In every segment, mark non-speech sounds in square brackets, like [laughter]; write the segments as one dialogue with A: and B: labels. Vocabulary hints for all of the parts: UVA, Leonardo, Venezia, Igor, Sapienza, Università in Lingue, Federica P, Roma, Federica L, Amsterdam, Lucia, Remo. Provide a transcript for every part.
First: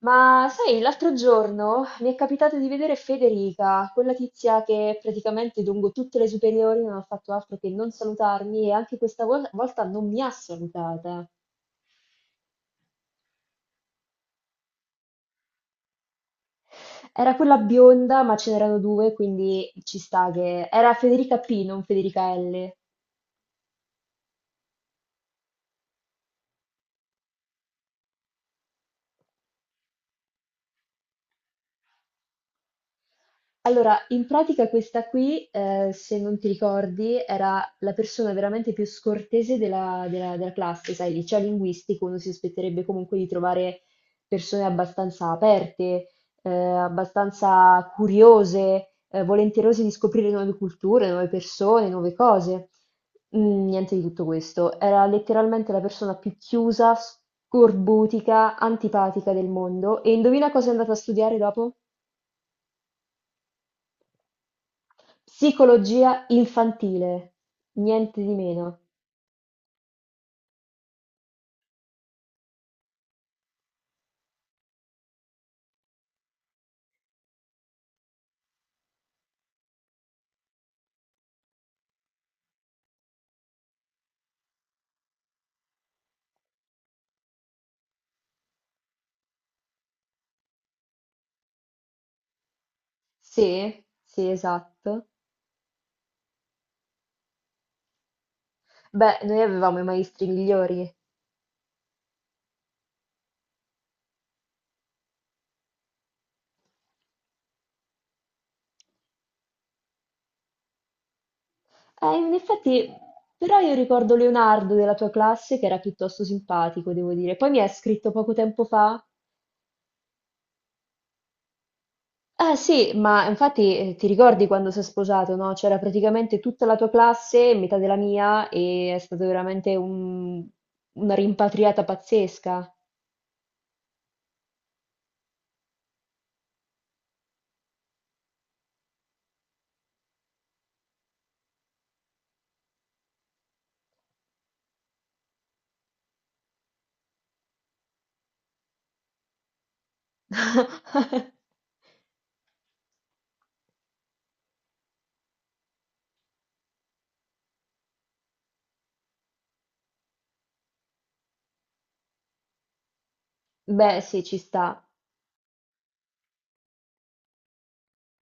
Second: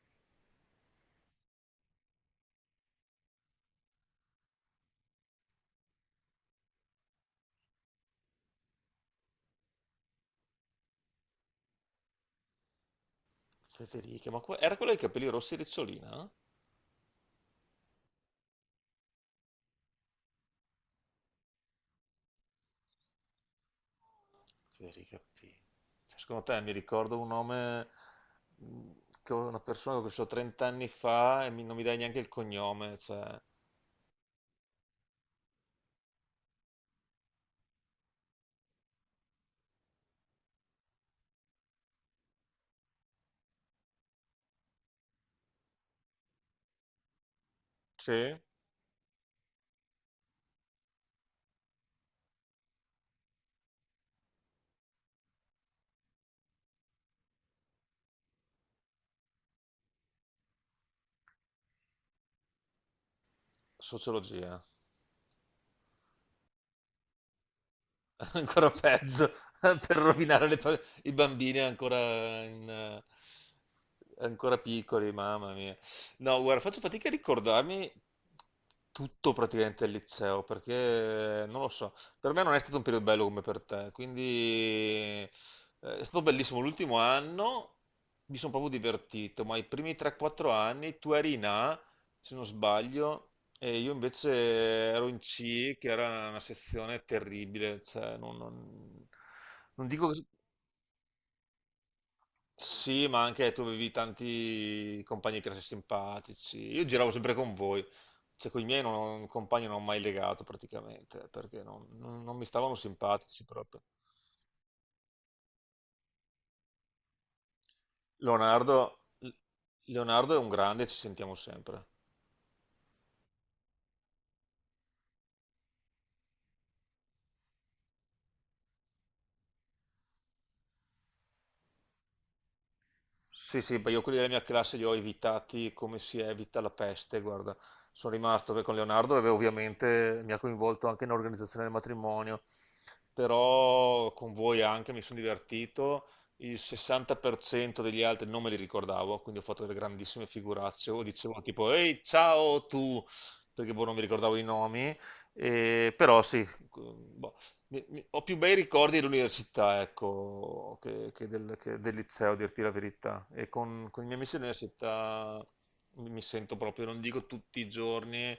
A: Ma sai, l'altro giorno mi è capitato di vedere Federica, quella tizia che praticamente lungo tutte le superiori non ha fatto altro che non salutarmi e anche questa volta non mi ha salutata.
B: Federica, ma era quella dei capelli rossi ricciolina?
A: Era quella bionda, ma ce n'erano due, quindi ci sta che. Era Federica P, non Federica L.
B: Federica P. Cioè, secondo te mi ricordo un nome mh, che una persona che ho conosciuto 30 anni fa e non mi dai neanche il cognome, cioè...
A: Allora, in pratica questa qui, se non ti ricordi, era la persona veramente più scortese della classe, sai, liceo linguistico, uno si aspetterebbe comunque di trovare persone abbastanza aperte, abbastanza
B: Sì?
A: curiose, volenterose di scoprire nuove culture, nuove persone, nuove cose. Niente di tutto questo. Era letteralmente la persona più chiusa, scorbutica, antipatica del mondo. E indovina cosa è andata a studiare dopo?
B: Sociologia.
A: Psicologia infantile, niente
B: [laughs]
A: di
B: Ancora
A: meno.
B: peggio, [laughs] per rovinare le i bambini ancora, ancora piccoli, mamma mia. No, guarda, faccio fatica a ricordarmi tutto praticamente il liceo, perché non lo so, per me non è stato un periodo bello come per te, quindi è stato bellissimo l'ultimo anno, mi sono proprio divertito, ma i primi 3-4 anni tu eri in A, se non sbaglio, e
A: Sì,
B: io
A: sì,
B: invece
A: esatto.
B: ero in C, che era una sezione terribile, cioè
A: Beh, noi avevamo i
B: non dico che...
A: maestri migliori.
B: Sì, ma anche tu avevi tanti compagni di classe simpatici. Io giravo sempre con voi, cioè con i miei non, compagni non ho mai legato praticamente, perché
A: In
B: non mi stavano
A: effetti,
B: simpatici
A: però io
B: proprio.
A: ricordo Leonardo della tua classe che era piuttosto simpatico, devo dire. Poi mi ha scritto poco tempo
B: Leonardo,
A: fa.
B: Leonardo è un grande, ci sentiamo sempre.
A: Eh sì, ma infatti ti ricordi quando si è sposato, no? C'era praticamente tutta la tua classe, metà della mia, e è stata veramente una rimpatriata pazzesca.
B: Sì, sì, beh, io quelli della mia classe li ho evitati come si evita la peste, guarda. Sono rimasto beh, con Leonardo, dove ovviamente mi ha coinvolto anche nell'organizzazione del matrimonio, però con voi anche mi sono divertito, il 60% degli altri non me li ricordavo, quindi ho fatto delle grandissime figuracce, o
A: [laughs]
B: dicevo tipo, ehi, ciao tu, perché boh, non mi ricordavo i nomi, però sì, boh, ho più bei ricordi dell'università, ecco, che del liceo, a dirti la verità. E con,
A: Beh,
B: con i miei
A: sì,
B: amici
A: ci sta.
B: dell'università mi sento proprio, non dico tutti i giorni,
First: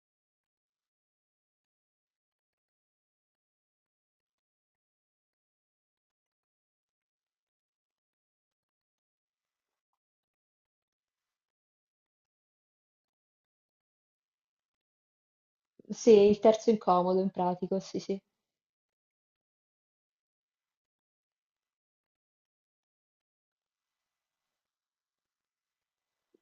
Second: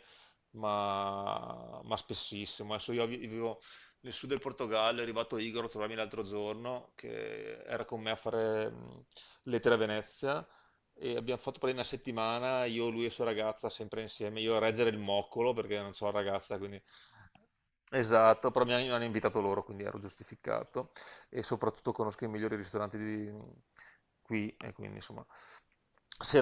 B: ma spessissimo. Adesso io vivo nel sud del Portogallo, è arrivato Igor a trovarmi l'altro giorno, che era con me a fare lettere a Venezia, e abbiamo fatto per una settimana, io, lui e sua ragazza, sempre insieme, io a reggere il moccolo, perché non
A: Sì,
B: c'ho
A: il
B: ragazza,
A: terzo
B: quindi...
A: incomodo in pratica, sì, sì.
B: Esatto, però mi hanno invitato loro, quindi ero giustificato e soprattutto conosco i migliori ristoranti di qui e quindi insomma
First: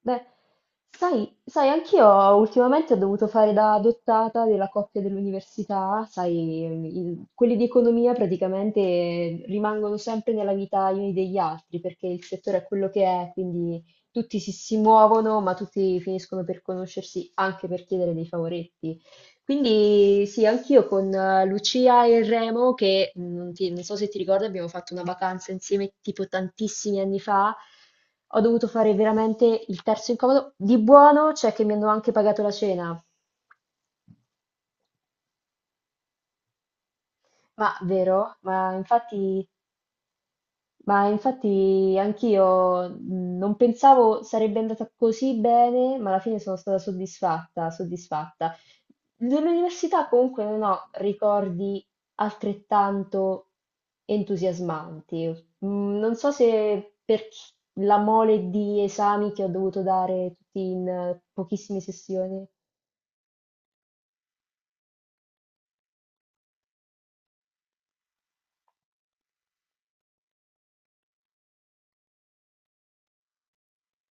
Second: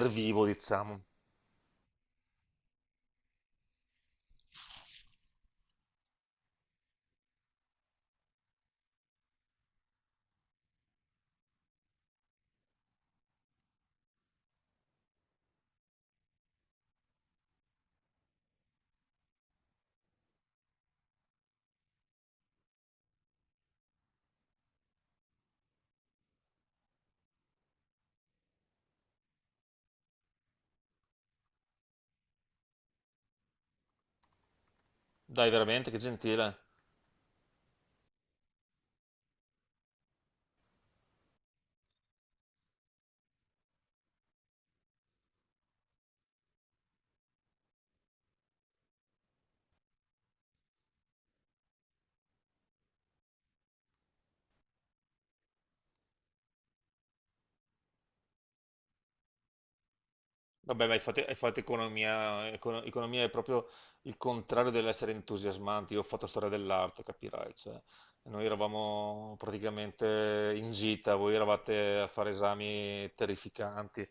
A: Beh,
B: diciamo.
A: sai, anch'io ultimamente ho dovuto fare da adottata della coppia dell'università, sai, quelli di economia praticamente rimangono sempre nella vita gli uni degli altri, perché il settore è quello che è, quindi tutti si muovono, ma tutti finiscono per conoscersi anche per chiedere dei favoretti. Quindi sì, anch'io con Lucia e Remo, che non so se ti ricordi, abbiamo fatto una vacanza insieme tipo tantissimi anni fa, ho dovuto fare veramente il terzo incomodo. Di buono c'è che mi hanno anche pagato la cena.
B: Dai, veramente, che gentile.
A: Ma vero? Ma infatti, anch'io non pensavo sarebbe andata così bene, ma alla fine sono stata soddisfatta, soddisfatta. Dell'università comunque non ho ricordi altrettanto entusiasmanti. Non so se la mole di esami che ho dovuto dare tutti
B: Vabbè,
A: in
B: ma hai fatto, hai fatto
A: pochissime sessioni.
B: economia, economia è proprio il contrario dell'essere entusiasmanti. Io ho fatto storia dell'arte, capirai. Cioè, noi eravamo praticamente in gita, voi eravate a fare esami terrificanti.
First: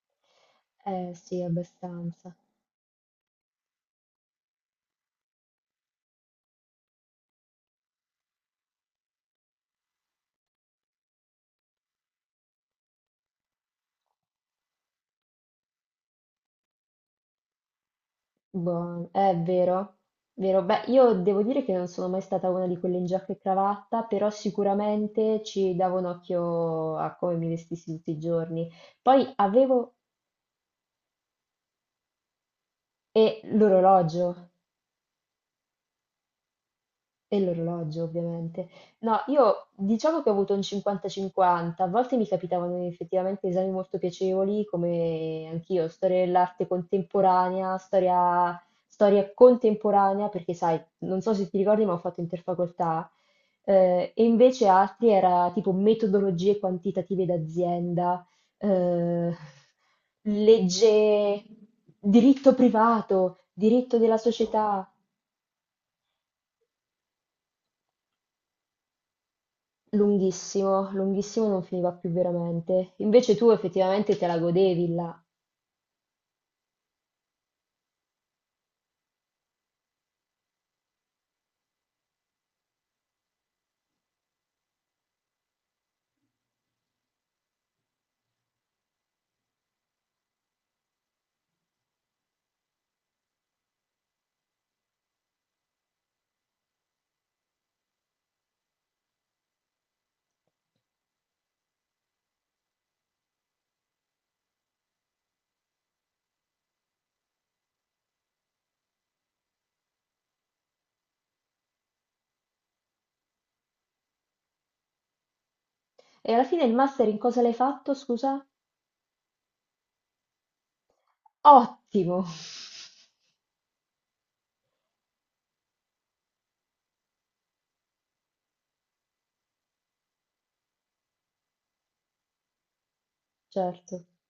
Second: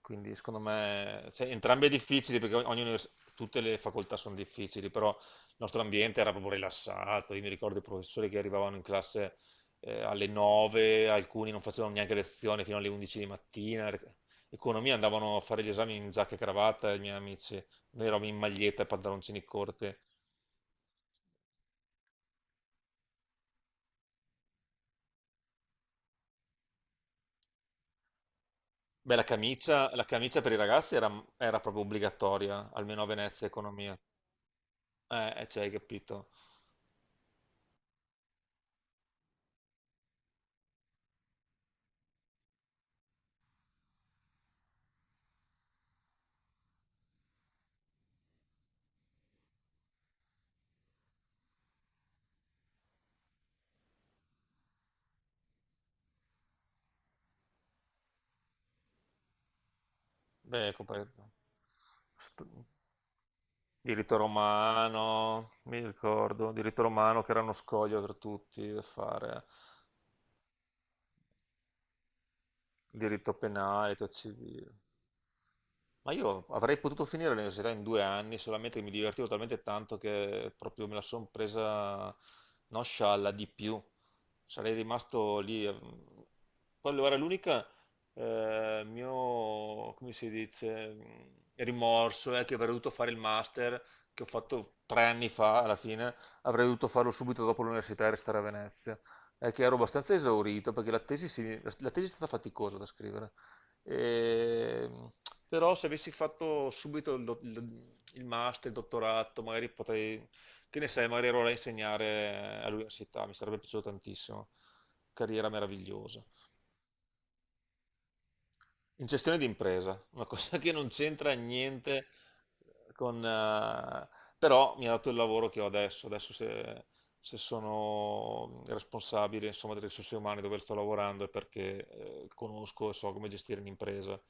B: Quindi, secondo
A: Eh
B: me,
A: sì,
B: cioè, entrambi è
A: abbastanza.
B: difficili perché tutte le facoltà sono difficili, però il nostro ambiente era proprio rilassato. Io mi ricordo i professori che arrivavano in classe alle 9, alcuni non facevano neanche lezione fino alle 11 di mattina. Economia andavano a fare gli esami in giacca e cravatta, i miei amici. Noi eravamo in maglietta e
A: Buono, è
B: pantaloncini corti.
A: vero, vero. Beh, io devo dire che non sono mai stata una di quelle in giacca e cravatta, però sicuramente ci davo un occhio a come mi vestissi tutti i giorni.
B: Beh, la
A: Poi
B: camicia,
A: avevo
B: la camicia per i ragazzi era proprio obbligatoria, almeno a
A: e
B: Venezia, economia.
A: l'orologio.
B: Cioè, hai capito?
A: E l'orologio ovviamente. No, io diciamo che ho avuto un 50-50, a volte mi capitavano effettivamente esami molto piacevoli, come anch'io, storia dell'arte contemporanea, storia contemporanea, perché sai, non so se ti ricordi, ma ho fatto interfacoltà, e invece altri era tipo metodologie quantitative d'azienda, eh,
B: Beh,
A: legge,
B: st-
A: diritto privato, diritto della
B: diritto
A: società.
B: romano, mi ricordo, diritto romano che era uno scoglio per tutti da fare,
A: Lunghissimo, lunghissimo non finiva più veramente.
B: diritto
A: Invece tu
B: penale, diritto
A: effettivamente te la
B: civile.
A: godevi là.
B: Ma io avrei potuto finire l'università in 2 anni, solamente che mi divertivo talmente tanto che proprio me la sono presa non scialla di più. Sarei rimasto lì. Quello era l'unica mio, come si dice, rimorso è che avrei dovuto fare il master che ho fatto 3 anni fa, alla fine, avrei dovuto farlo subito dopo l'università e restare a Venezia. È che ero abbastanza esaurito perché la tesi è stata faticosa da scrivere. Ehm, però se avessi fatto subito il master, il dottorato, magari potrei, che ne sai, magari ero là a insegnare all'università, mi sarebbe piaciuto tantissimo. Carriera meravigliosa
A: E alla fine il master in cosa l'hai fatto, scusa?
B: in gestione di impresa, una [laughs] cosa che non c'entra niente
A: Ottimo!
B: con... però mi ha dato il lavoro che ho adesso, adesso se sono responsabile insomma, delle risorse umane dove sto lavorando è perché conosco e so come
A: [laughs]
B: gestire
A: Certo.
B: un'impresa.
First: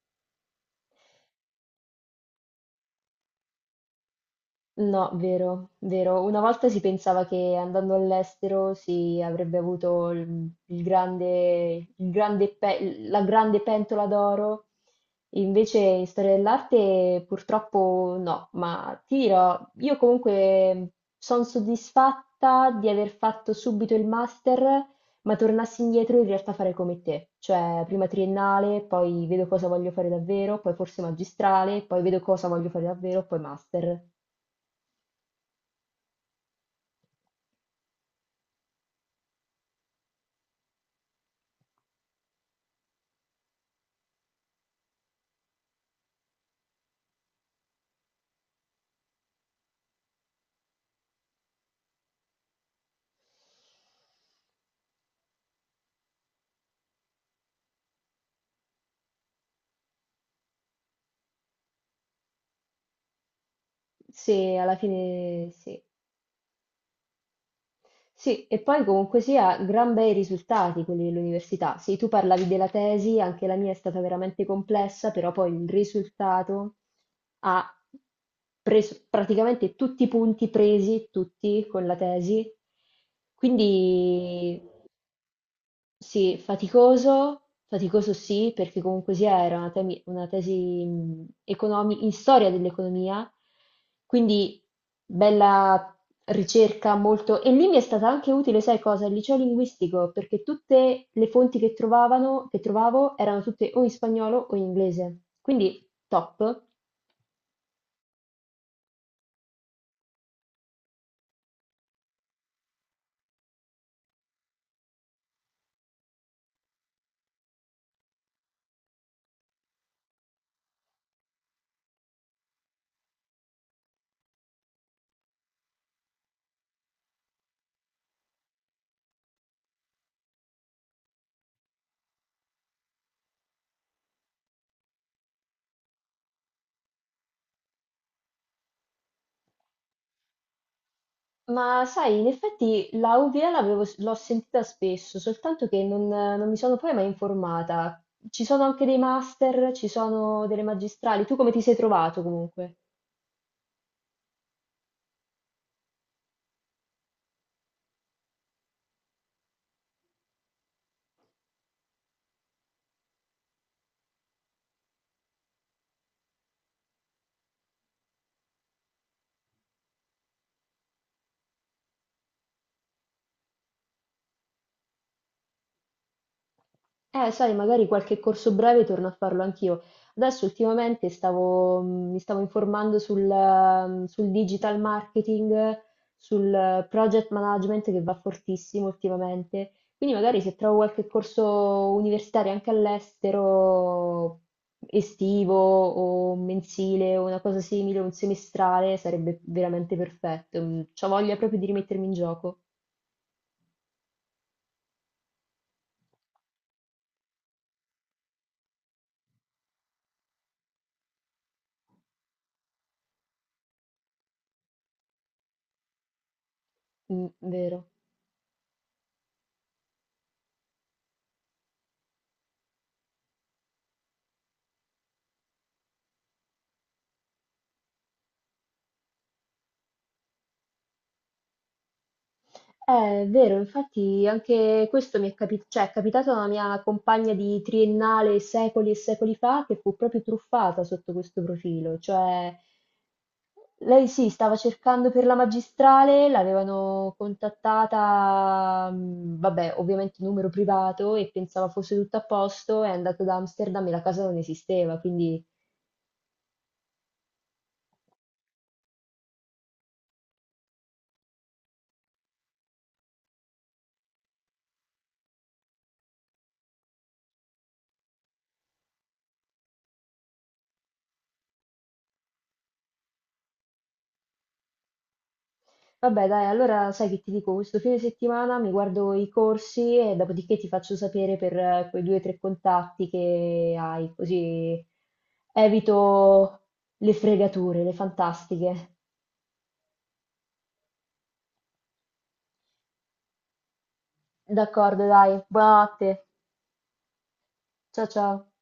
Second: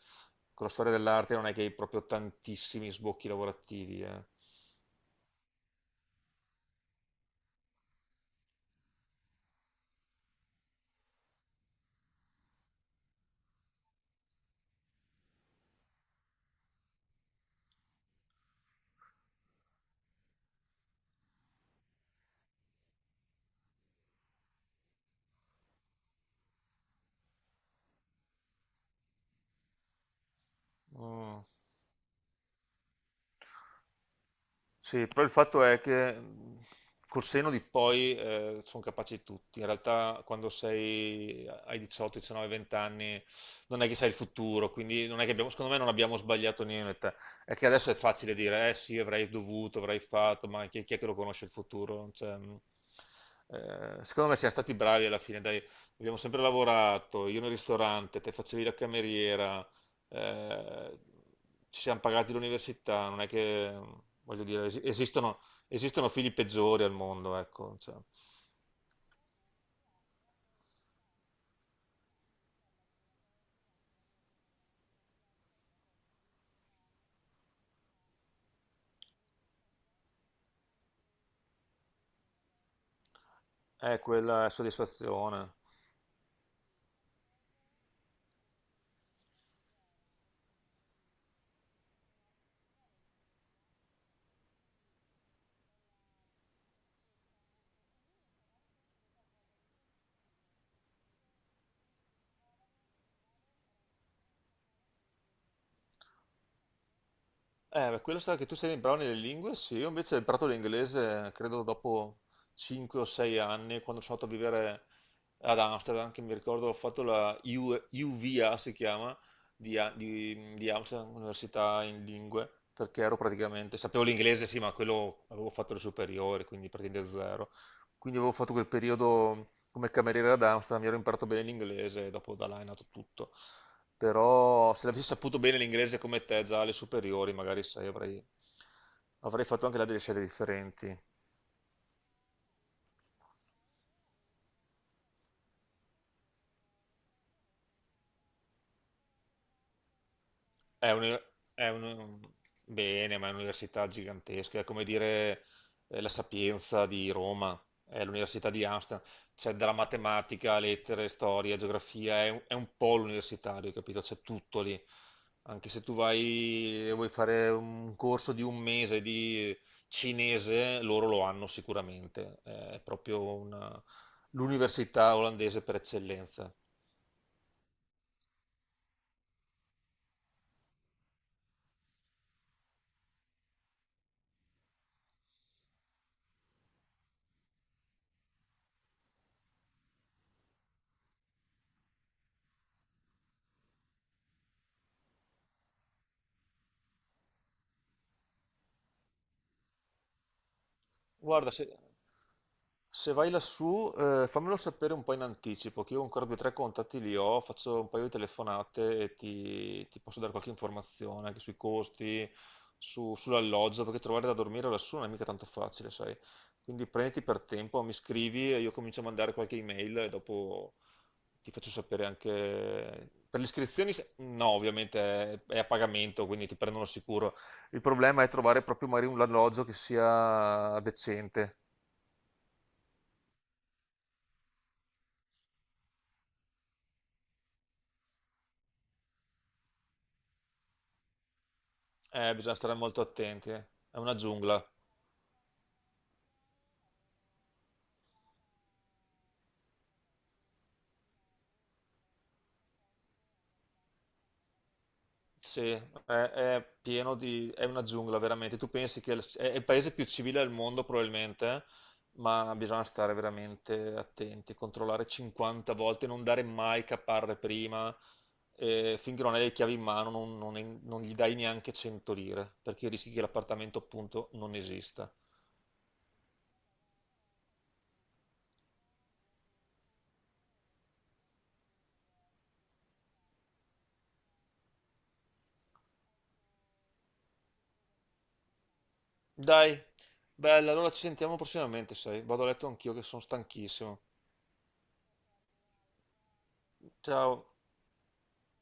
B: Con la storia dell'arte non è che hai proprio tantissimi sbocchi lavorativi, eh.
A: No, vero, vero. Una volta si pensava che andando all'estero si avrebbe avuto la grande pentola d'oro, invece in storia dell'arte purtroppo no, ma ti dirò, io comunque sono soddisfatta di aver fatto subito il master, ma tornassi indietro in realtà farei come te, cioè prima triennale, poi vedo cosa voglio fare davvero, poi forse
B: Mm.
A: magistrale, poi vedo cosa voglio fare davvero, poi master.
B: Sì, però il fatto è che col senno di poi sono capaci tutti. In realtà quando sei ai 18, 19, 20 anni non è che sai il futuro, quindi non è che abbiamo, secondo me non abbiamo sbagliato niente. È che adesso è facile dire, eh sì, avrei dovuto, avrei fatto, ma chi è che lo conosce il futuro? Cioè, secondo me siamo stati bravi alla fine, dai, abbiamo sempre lavorato, io nel ristorante, te facevi la cameriera. Eh, ci siamo pagati l'università, non è che, voglio
A: Sì,
B: dire,
A: alla fine sì.
B: esistono figli peggiori al mondo, ecco, cioè,
A: Sì, e poi comunque sia, gran bei risultati quelli dell'università. Sì, tu parlavi della tesi, anche la mia è stata veramente complessa, però poi il risultato ha preso praticamente tutti i punti presi, tutti con la tesi.
B: è quella
A: Quindi,
B: soddisfazione.
A: sì, faticoso, faticoso sì, perché comunque sia era una tesi in storia dell'economia, quindi bella ricerca molto. E lì mi è stata anche utile, sai cosa? Il liceo linguistico, perché tutte le fonti che trovavo erano tutte o in spagnolo o in inglese, quindi top.
B: Ma quello sarà che tu sei bravo nelle lingue, sì, io invece ho imparato l'inglese credo dopo 5 o 6 anni, quando sono andato a vivere ad Amsterdam, che mi ricordo ho fatto la UVA, si chiama, di Amsterdam, Università in Lingue, perché ero praticamente, sapevo l'inglese sì, ma quello avevo fatto le superiori, quindi praticamente zero. Quindi avevo fatto quel periodo come cameriere ad Amsterdam, mi ero imparato bene l'inglese e dopo da là è nato tutto, però se l'avessi saputo bene l'inglese come te già alle superiori, magari sai, avrei fatto anche là delle scelte differenti.
A: Ma sai, in effetti la UVA l'ho sentita spesso, soltanto che non mi sono poi mai informata. Ci sono anche dei master, ci sono delle
B: È un,
A: magistrali. Tu come ti
B: è
A: sei
B: un-
A: trovato comunque?
B: Bene, ma è un'università gigantesca, è come dire la Sapienza di Roma, è l'università di Amsterdam, c'è dalla matematica, lettere, storia, geografia, è un polo universitario, capito? C'è tutto lì. Anche se tu vai e vuoi fare un corso di un mese di cinese, loro lo hanno sicuramente, è proprio una- l'università olandese per eccellenza.
A: Sai, magari qualche corso breve torno a farlo anch'io. Adesso ultimamente mi stavo informando sul digital marketing, sul project management che va fortissimo ultimamente. Quindi magari se trovo qualche corso universitario anche all'estero, estivo o mensile o una cosa simile, un semestrale, sarebbe veramente perfetto. Ho voglia
B: Guarda,
A: proprio di
B: se,
A: rimettermi in gioco.
B: se vai lassù, fammelo sapere un po' in anticipo, che io ancora due o tre contatti li ho, faccio un paio di telefonate e ti posso dare qualche informazione anche sui costi, sull'alloggio, perché trovare da dormire lassù non è mica tanto facile, sai? Quindi prenditi
A: Mm,
B: per tempo,
A: vero.
B: mi scrivi e io comincio a mandare qualche email e dopo ti faccio sapere anche... Per le iscrizioni, no, ovviamente è a pagamento, quindi ti prendono sicuro. Il problema è trovare proprio magari un alloggio che sia decente.
A: È vero, infatti anche questo mi è cioè, è capitato a una mia compagna di triennale secoli e secoli fa che fu proprio truffata sotto questo profilo, cioè
B: Bisogna stare molto attenti, eh. È
A: lei
B: una
A: sì, stava
B: giungla.
A: cercando per la magistrale, l'avevano contattata, vabbè, ovviamente numero privato e pensava fosse tutto a posto, è andato da Amsterdam e la casa non esisteva, quindi.
B: Sì, è pieno di... è una giungla, veramente. Tu pensi che è è il paese più civile al mondo, probabilmente, eh? Ma bisogna stare veramente attenti, controllare 50 volte, non dare mai caparre prima. E finché non hai le chiavi in mano non gli dai neanche 100 lire, perché rischi che l'appartamento appunto non esista.
A: Vabbè, dai, allora sai che ti dico, questo fine settimana mi guardo i corsi e dopodiché ti faccio sapere per quei due o tre contatti che hai, così evito le fregature, le fantastiche.
B: Dai, bella, allora ci sentiamo prossimamente, sai. Vado a letto anch'io che sono stanchissimo.
A: D'accordo, dai, buonanotte.
B: Ciao.
A: Ciao ciao.